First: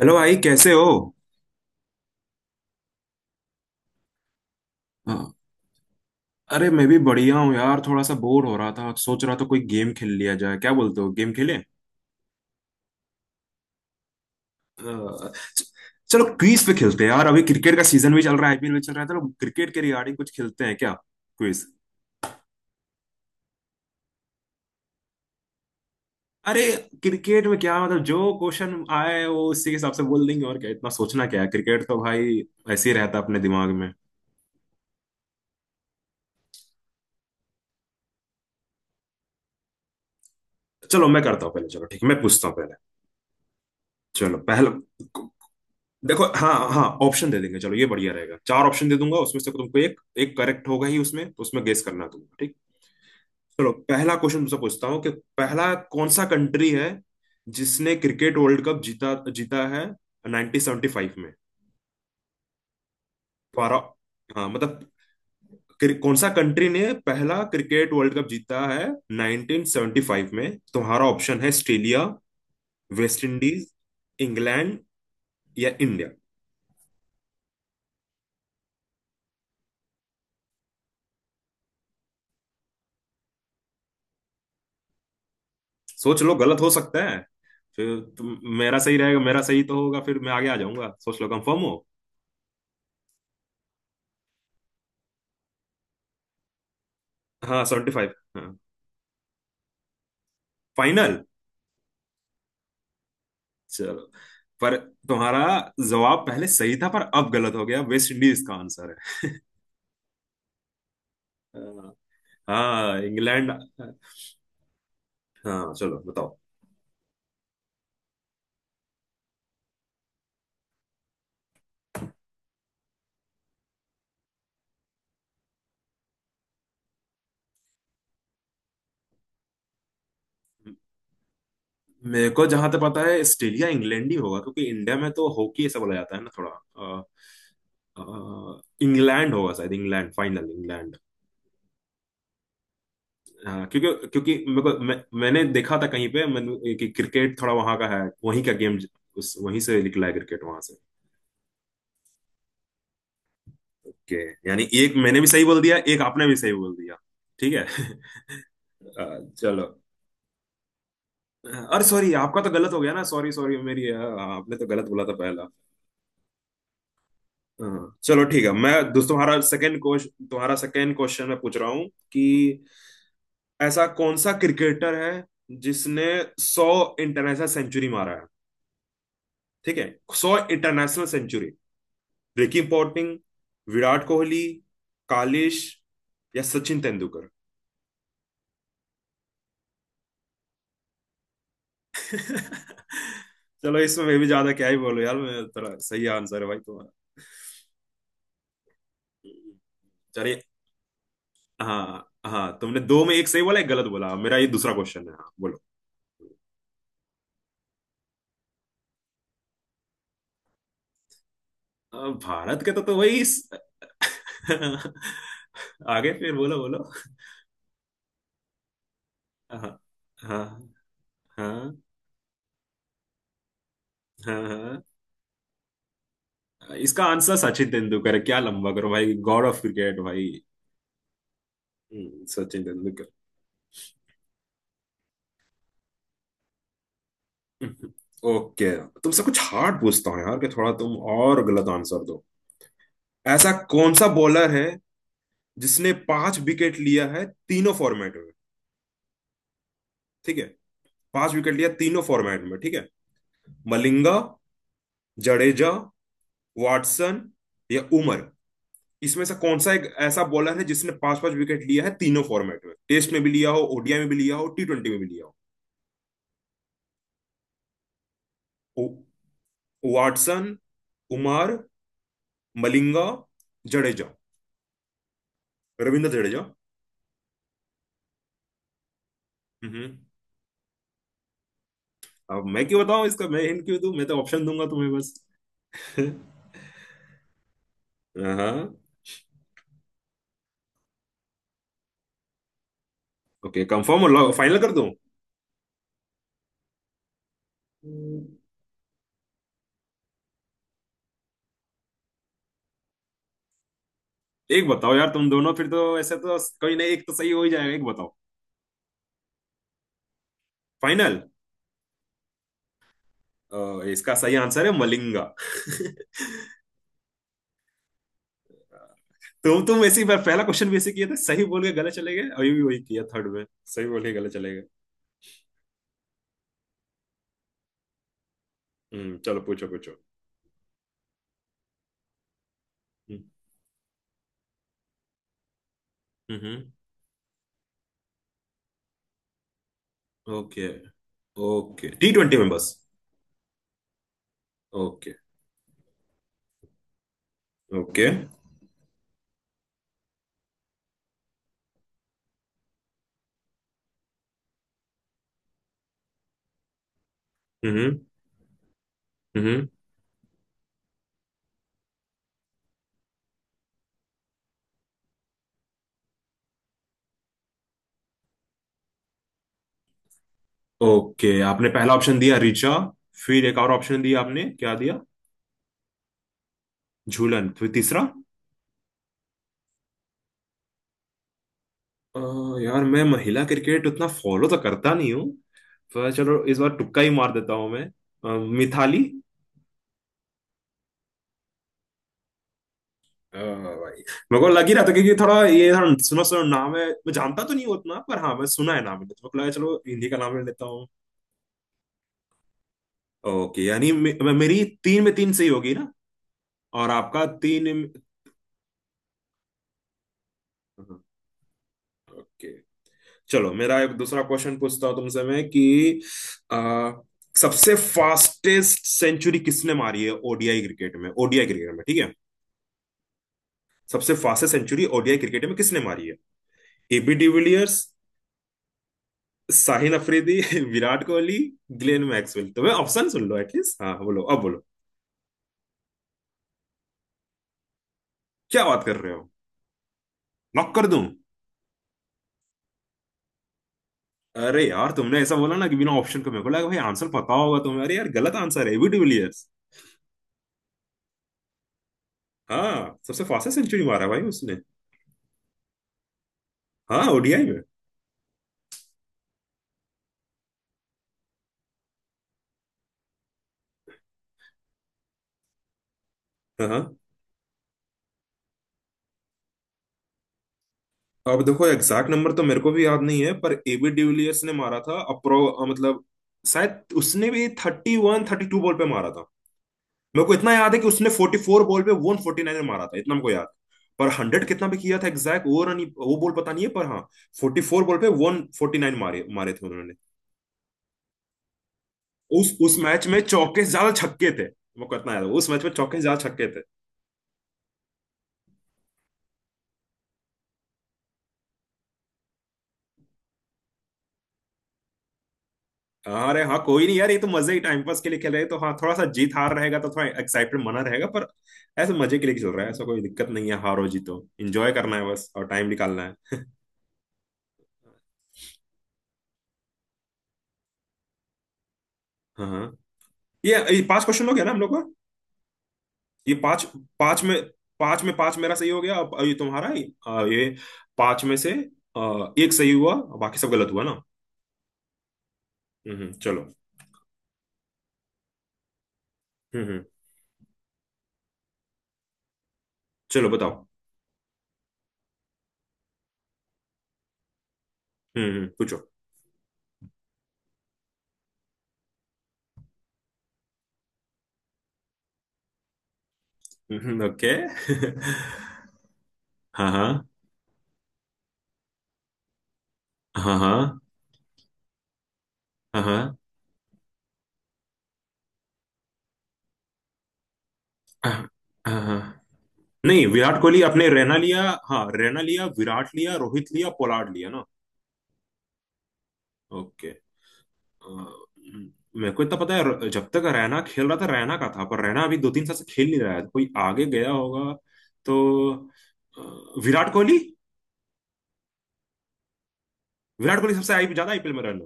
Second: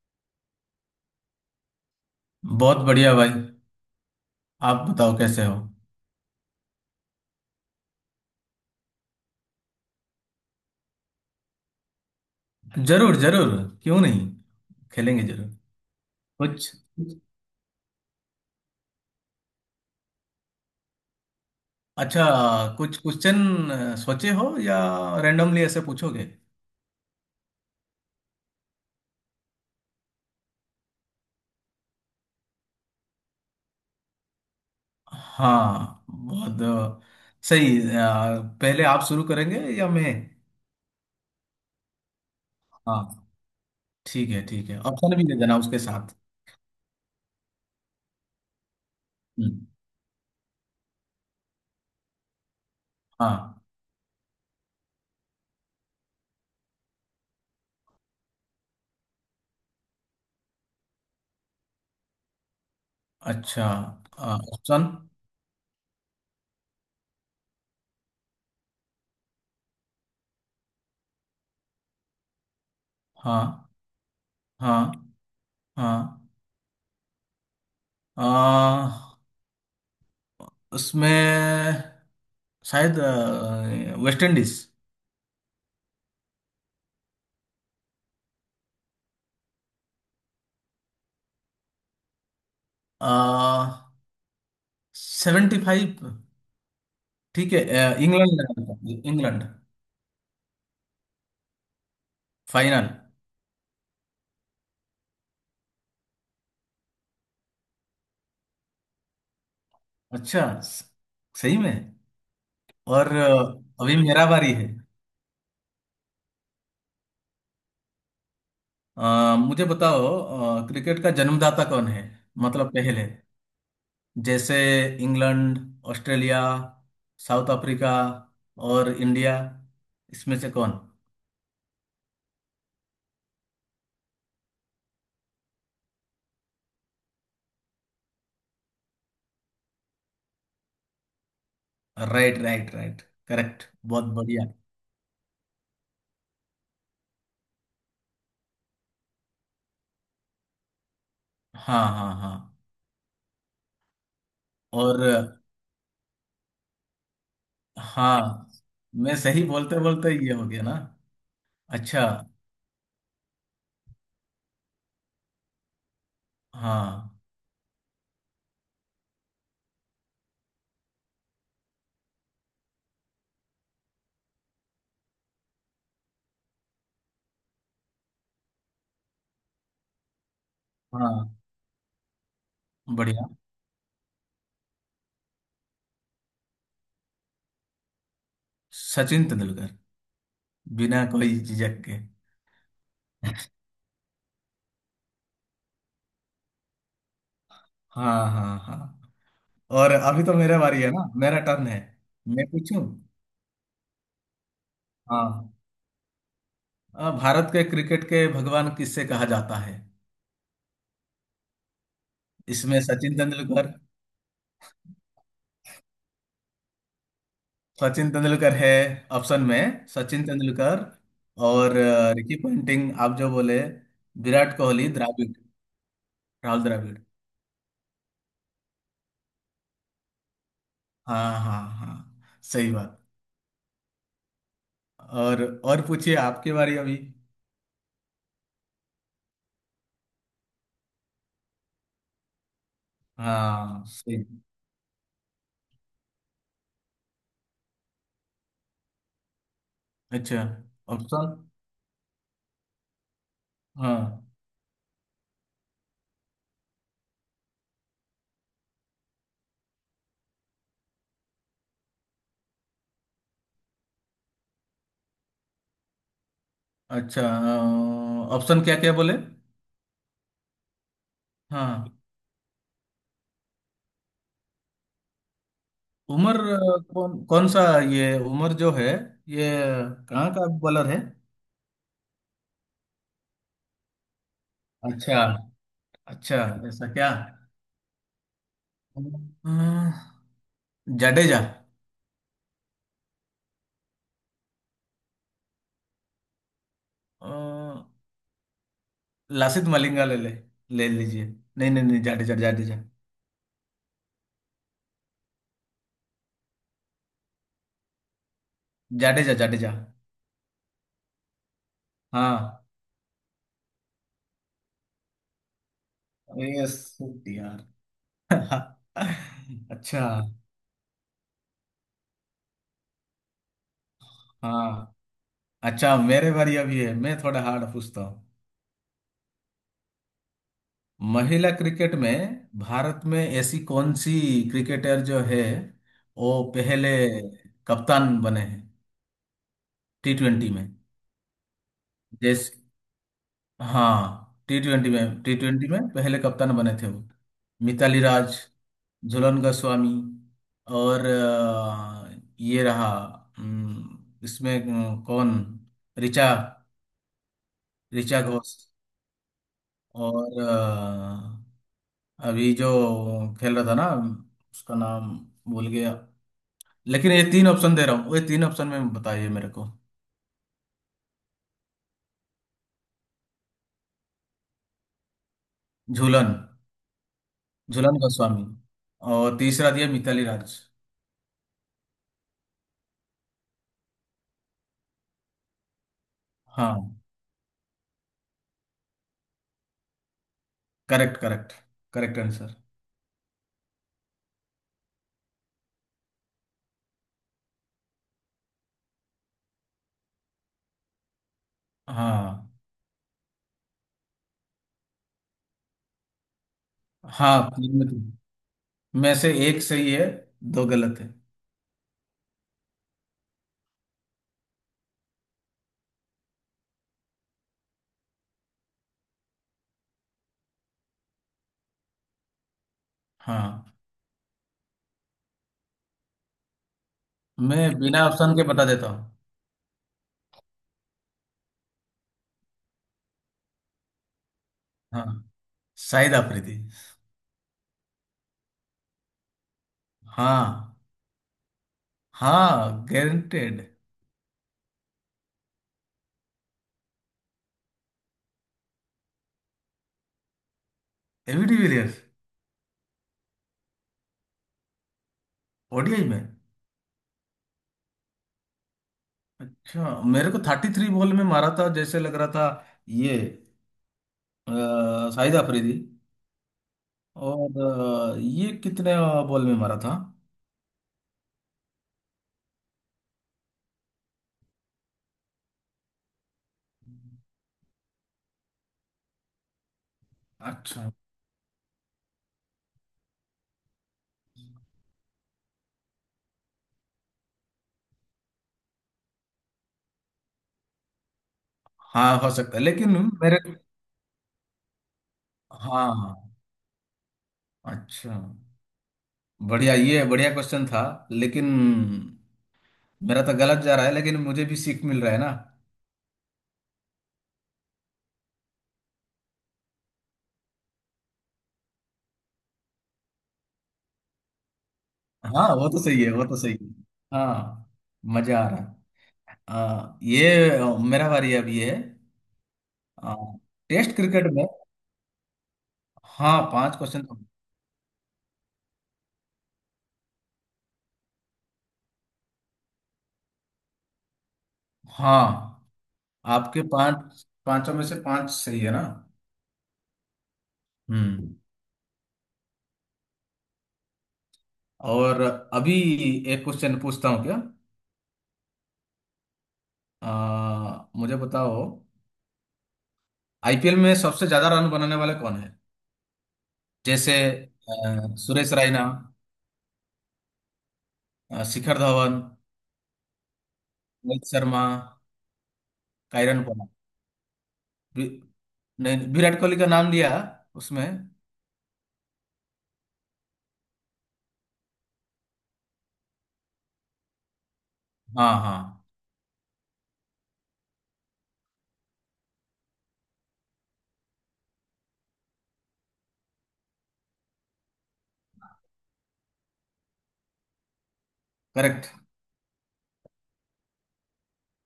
Hello भाई कैसे हो। बहुत बढ़िया भाई। आप बताओ हाँ, कैसे हो। अरे मैं भी बढ़िया हूँ यार, थोड़ा सा बोर हो रहा था। सोच रहा था कोई गेम खेल लिया जाए, क्या बोलते हो, गेम खेलें? जरूर जरूर, क्यों नहीं। खेलेंगे अ, जरूर। च- चलो क्विज कुछ पे खेलते हैं यार। अभी क्रिकेट का सीजन भी चल रहा है, आईपीएल भी चल रहा है। चलो क्रिकेट के रिगार्डिंग कुछ खेलते हैं क्या? क्विज। अच्छा। कुछ क्वेश्चन सोचे हो या रैंडमली ऐसे पूछोगे? अरे क्रिकेट में क्या, मतलब जो क्वेश्चन आए वो उसी के हिसाब से बोल देंगे, और क्या इतना सोचना क्या है, क्रिकेट तो भाई ऐसे ही रहता है अपने दिमाग में। हाँ बहुत सही। पहले आप शुरू करेंगे या मैं? चलो मैं करता हूँ पहले, चलो ठीक है, मैं पूछता हूँ पहले। हाँ ठीक चलो है पहला। ठीक है, ऑप्शन भी दे देना उसके साथ। देखो हाँ हाँ, ऑप्शन दे देंगे, चलो ये बढ़िया रहेगा, 4 ऑप्शन दे दूंगा उसमें से हम्म, तुमको एक, एक करेक्ट होगा ही उसमें तो, उसमें गेस करना है तुमको, ठीक। हाँ। चलो पहला क्वेश्चन तुमसे पूछता हूँ कि पहला कौन सा कंट्री है जिसने क्रिकेट वर्ल्ड कप जीता जीता है 1975 में। अच्छा। 12 अ, हाँ ऑप्शन। मतलब कौन सा कंट्री ने पहला क्रिकेट वर्ल्ड कप जीता है 1975 में। तुम्हारा ऑप्शन है ऑस्ट्रेलिया, वेस्ट इंडीज, हाँ इंग्लैंड हाँ या इंडिया। हाँ। अ, उसमें शायद वेस्ट इंडीज। सोच लो गलत हो सकता है, फिर तुम, मेरा सही रहेगा, मेरा सही तो होगा, फिर मैं आगे आ जाऊंगा। सोच लो कंफर्म हो। आ, 75 ठीक है। हाँ सेवेंटी फाइव इंग्लैंड ने हाँ, हारा था, इंग्लैंड। फाइनल। फाइनल। चलो, पर तुम्हारा जवाब पहले सही था, पर अब गलत हो गया, वेस्ट इंडीज का आंसर अच्छा। सही में? है। हाँ, और इंग्लैंड। अभी मेरा बारी है। हाँ चलो बताओ। मुझे बताओ, क्रिकेट का जन्मदाता कौन है? मतलब पहले। जैसे इंग्लैंड, ऑस्ट्रेलिया, साउथ अफ्रीका और इंडिया। इसमें से कौन? मेरे को जहां तक पता है ऑस्ट्रेलिया इंग्लैंड ही होगा, क्योंकि इंडिया में तो हॉकी ऐसा बोला जाता है ना थोड़ा। अ, इंग्लैंड होगा शायद, England, final England. Right right right, correct हाँ बहुत क्योंकि क्योंकि बढ़िया। मेरे को, मैंने देखा था कहीं पे मैंने कि क्रिकेट थोड़ा वहां का है, वहीं का गेम, उस वहीं से निकला है क्रिकेट वहां से। हाँ हाँ हाँ। ओके, यानी एक और मैंने भी सही बोल दिया एक आपने भी सही बोल दिया। ठीक है। हाँ, मैं अ, सही चलो। बोलते बोलते ये हो गया ना। अरे अच्छा। सॉरी आपका तो गलत हो गया ना, सॉरी सॉरी, मेरी, आपने तो गलत बोला था पहला। हाँ हाँ, चलो ठीक है। मैं दोस्तों तुम्हारा सेकंड क्वेश्चन मैं पूछ रहा हूँ कि ऐसा कौन सा क्रिकेटर है जिसने 100 इंटरनेशनल सेंचुरी मारा है, ठीक है, सौ इंटरनेशनल हाँ। सेंचुरी रिकी पोंटिंग, बढ़िया। विराट कोहली, कालिश या सचिन तेंदुलकर। सचिन तेंदुलकर, बिना कोई झिझक के। चलो इसमें मैं भी ज्यादा क्या ही बोलूं यार, मैं थोड़ा, सही आंसर है भाई तुम्हारा। हाँ हाँ हाँ। और अभी तो चलिए। मेरा बारी है ना, मेरा टर्न है। हाँ मैं हाँ तुमने पूछूं? दो में एक सही बोला एक गलत बोला। मेरा ये दूसरा क्वेश्चन है, हाँ हाँ। बोलो। भारत के क्रिकेट के भगवान किससे कहा जाता है? अब भारत के इसमें तो सचिन वही इस… तेंदुलकर। आगे फिर बोलो, बोलो। सचिन तेंदुलकर है, ऑप्शन हाँ में सचिन हाँ, तेंदुलकर। और हाँ, रिकी पंटिंग आप जो बोले, हाँ विराट हाँ। कोहली, द्राविड, राहुल इसका द्राविड। आंसर सचिन तेंदुलकर है क्या, लंबा करो भाई, गॉड ऑफ क्रिकेट भाई। हाँ हाँ हाँ। सचिन सही बात। तेंदुलकर। और पूछिए, आपकी बारी अभी। हम्म, ओके। तुमसे कुछ हार्ड पूछता हूँ यार कि थोड़ा तुम और गलत आंसर दो। ऐसा हाँ। कौन सा सही। बॉलर है जिसने 5 विकेट लिया है तीनों फॉर्मेट में, ठीक अच्छा। है, पांच ऑप्शन? विकेट लिया तीनों फॉर्मेट में, ठीक है। मलिंगा, हाँ। जडेजा, वाटसन या उमर। इसमें से कौन सा एक ऐसा बॉलर है जिसने पांच पांच विकेट लिया है तीनों फॉर्मेट में? टेस्ट में भी लिया हो, ओडीआई में भी लिया हो, T20 में भी लिया हो। अच्छा, ऑप्शन क्या क्या उ- बोले? वाटसन, उमर, हाँ। मलिंगा, जडेजा, रविंद्र उमर जडेजा। कौन कौन सा? ये उमर जो है, ये हम्म। कहाँ का बॉलर है? अब मैं क्यों बताऊं इसका, मैं हिंट क्यों दूं, मैं तो ऑप्शन दूंगा तुम्हें बस। अच्छा। अच्छा, ऐसा क्या? हाँ अ, जाडेजा। ओके, कंफर्म हो, फाइनल कर दूं? अ, हम्म, लासित मलिंगा ले ले, ले लीजिए। नहीं नहीं नहीं, जाडेजा जाडेजा। एक बताओ यार तुम दोनों, फिर तो ऐसे तो कोई नहीं, एक तो सही हो ही जाएगा, एक बताओ। जाडेजा जाडेजा। फाइनल? हाँ। इसका सही आंसर है मलिंगा। यस यार। तुम अच्छा। ऐसी बार पहला क्वेश्चन भी ऐसे किए थे, सही बोल के गले चले गए, अभी भी वही किया थर्ड में, सही बोल के गले चले गए। हाँ। अच्छा, मेरे बारी अभी है। मैं थोड़ा हार्ड पूछता हूँ। हम्म, चलो पूछो पूछो। महिला क्रिकेट में भारत में हम्म ऐसी कौन सी क्रिकेटर जो है, वो हम्म। पहले कप्तान बने हैं T20 में? ओके, ओके T20 में जैसे, बस। हाँ टी ट्वेंटी ओके, में, टी ट्वेंटी में पहले कप्तान बने थे वो। मिताली ओके। राज, झूलन गोस्वामी, और ये रहा। अम, इसमें कौन? ऋचा, हम्म ऋचा घोष। हम्म। और अभी जो खेल रहा था ना, उसका नाम भूल गया। लेकिन ये तीन ऑप्शन दे रहा हूँ, ये तीन ऑप्शन में बताइए मेरे को। ओके, आपने पहला ऑप्शन दिया रिचा, फिर एक और ऑप्शन दिया, आपने क्या दिया? झूलन, झूलन, फिर झूलन तीसरा। गोस्वामी, और तीसरा दिया मिताली राज। अ, यार मैं महिला क्रिकेट उतना फॉलो तो करता नहीं हूँ, पर चलो इस बार हाँ, तुक्का ही मार देता हूँ मैं। Mithali. Correct correct, correct answer. भाई मेरे को लग ही रहा था, क्योंकि थोड़ा ये थोड़ा सुना सुना नाम है, मैं जानता तो नहीं हूँ उतना, पर हाँ मैं सुना है नाम है, तो मेरे को लगा चलो हिंदी का नाम ले लेता हूँ। हाँ। ओके, यानी मे, मे- मेरी तीन में तीन सही होगी ना, और आपका हाँ तीन तीन में में-। तीन में से एक सही है, दो गलत है। ओके, चलो मेरा एक दूसरा क्वेश्चन पूछता हूँ तुमसे मैं कि आ, सबसे फास्टेस्ट सेंचुरी किसने मारी है ओडीआई क्रिकेट में, ओडीआई क्रिकेट में, ठीक है। हाँ। सबसे फास्टेस्ट सेंचुरी ओडीआई क्रिकेट में किसने मारी है? एबी मैं डिविलियर्स, बिना ऑप्शन के बता देता हूँ। Sahil Afridi, Virat Kohli, Glenn Maxwell. तो मैं, ऑप्शन सुन लो एटलीस्ट, हाँ बोलो, अब बोलो। हाँ, शाहिद आफरीदी। क्या बात कर रहे हो, लॉक हाँ, कर दूं? हाँ गारंटेड। अरे यार तुमने ऐसा बोला ना कि बिना ऑप्शन को, मेरे को लगा भाई आंसर पता होगा तुम्हें, अरे यार गलत आंसर है, एबी डिविलियर्स। AB de Villiers? हाँ सबसे फास्टेस्ट सेंचुरी मारा है भाई उसने। ओडीआई में? हाँ ओडीआई में। अच्छा, मेरे को 33 बॉल में मारा था जैसे लग रहा था ये अ, शाहिद अफरीदी। हाँ हाँ। और ये कितने बॉल में मारा था? अब देखो एग्जैक्ट नंबर तो मेरे को भी याद नहीं है, पर एबी डिविलियर्स ने मारा था, मतलब शायद उसने भी 31-32 बॉल पे मारा था। मेरे को इतना याद है कि अच्छा। उसने 44 बॉल पे 149 मारा था, इतना मेरे को याद है। पर 100 कितना भी किया था एग्जैक्ट, वो रन वो बॉल पता नहीं है, पर हाँ 44 बॉल पे वन फोर्टी नाइन मारे मारे थे उन्होंने। हाँ हो उस सकता है, उस लेकिन मैच में मेरे। चौके से ज्यादा छक्के थे। मेरे को इतना याद है उस मैच में चौके से ज्यादा हाँ। छक्के थे। अच्छा। बढ़िया, ये बढ़िया क्वेश्चन था। लेकिन मेरा तो गलत जा रहा है, लेकिन मुझे भी सीख मिल रहा है ना। हाँ अरे हाँ कोई नहीं यार, ये तो मजे ही टाइम पास के लिए खेल रहे हैं, तो हाँ थोड़ा सा जीत हार रहेगा तो थोड़ा एक्साइटमेंट बना रहेगा, पर ऐसे मजे के लिए खेल रहा है, ऐसा कोई दिक्कत नहीं है, हार हो जीतो एंजॉय करना है बस और हाँ टाइम वो तो निकालना सही है, वो है। तो सही है। हाँ, मजा आ रहा है। ये मेरा बारी अभी है। हाँ हाँ। आ, ये टेस्ट पांच क्रिकेट क्वेश्चन हो गया में। ना हम लोग का, ये हाँ, पांच, पांच क्वेश्चन। पांच में पांच में पांच मेरा सही हो गया, अब ये तुम्हारा ही, ये 5 में से एक सही हुआ और बाकी सब गलत हुआ ना। हाँ, चलो। आपके पांच, पांचों में से पांच सही है ना? हम्म, हम्म। चलो बताओ। और अभी एक क्वेश्चन पूछता हूँ क्या? हम्म, पूछो। मुझे बताओ, आईपीएल में सबसे ज्यादा रन बनाने वाले कौन है? जैसे, ओके। सुरेश रायना, हाँ हाँ, शिखर धवन, हाँ हाँ, रोहित शर्मा, हाँ हाँ, कायरन पोला, वि- नहीं, विराट कोहली का नाम लिया उसमें। हाँ हाँ। नहीं विराट कोहली, अपने रैना लिया, हाँ रैना लिया विराट लिया रोहित लिया पोलार्ड लिया ना। हाँ हाँ। ओके। अ, मेरे को इतना पता है, जब तक रैना खेल रहा था रैना का था, पर रैना अभी 2-3 साल से खेल नहीं रहा है, कोई आगे गया होगा, तो विराट कोहली। करेक्ट। विराट कोहली सबसे आई ज्यादा आईपीएल में रन।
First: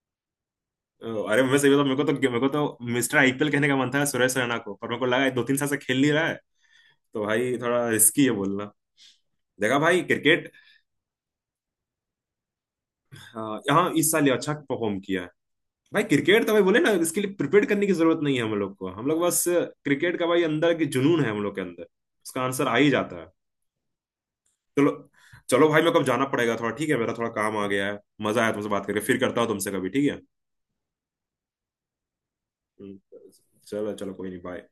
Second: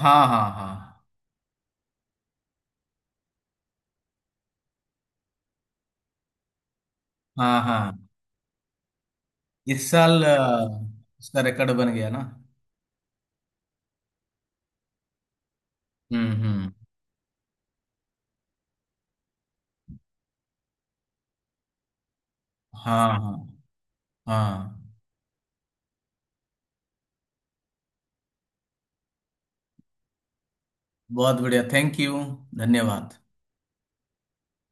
हाँ हाँ हाँ। अरे मैं सही बताऊं, मेरे को तो मिस्टर आईपीएल कहने का मन था सुरेश रैना को, पर मेरे को लगा है 2-3 साल से खेल नहीं रहा है, तो भाई हाँ थोड़ा हाँ। रिस्की है बोलना। देखा इस भाई साल क्रिकेट, उसका रिकॉर्ड बन गया ना। अ, यहाँ इस साल ये अच्छा परफॉर्म किया। भाई क्रिकेट तो भाई हम्म। बोले ना, इसके लिए प्रिपेयर करने की जरूरत नहीं है हम लोग को, हम लोग बस क्रिकेट का भाई अंदर की जुनून है हम लोग के अंदर, उसका आंसर आ ही हाँ जाता है। हाँ हाँ। चलो। चलो भाई मेरे को अब जाना पड़ेगा थोड़ा, ठीक है, मेरा थोड़ा काम आ गया है। मजा आया तुमसे बात करके, फिर करता हूँ तुमसे कभी, ठीक है। बहुत बढ़िया, थैंक यू। हम्म, धन्यवाद। चलो चलो कोई नहीं, बाय।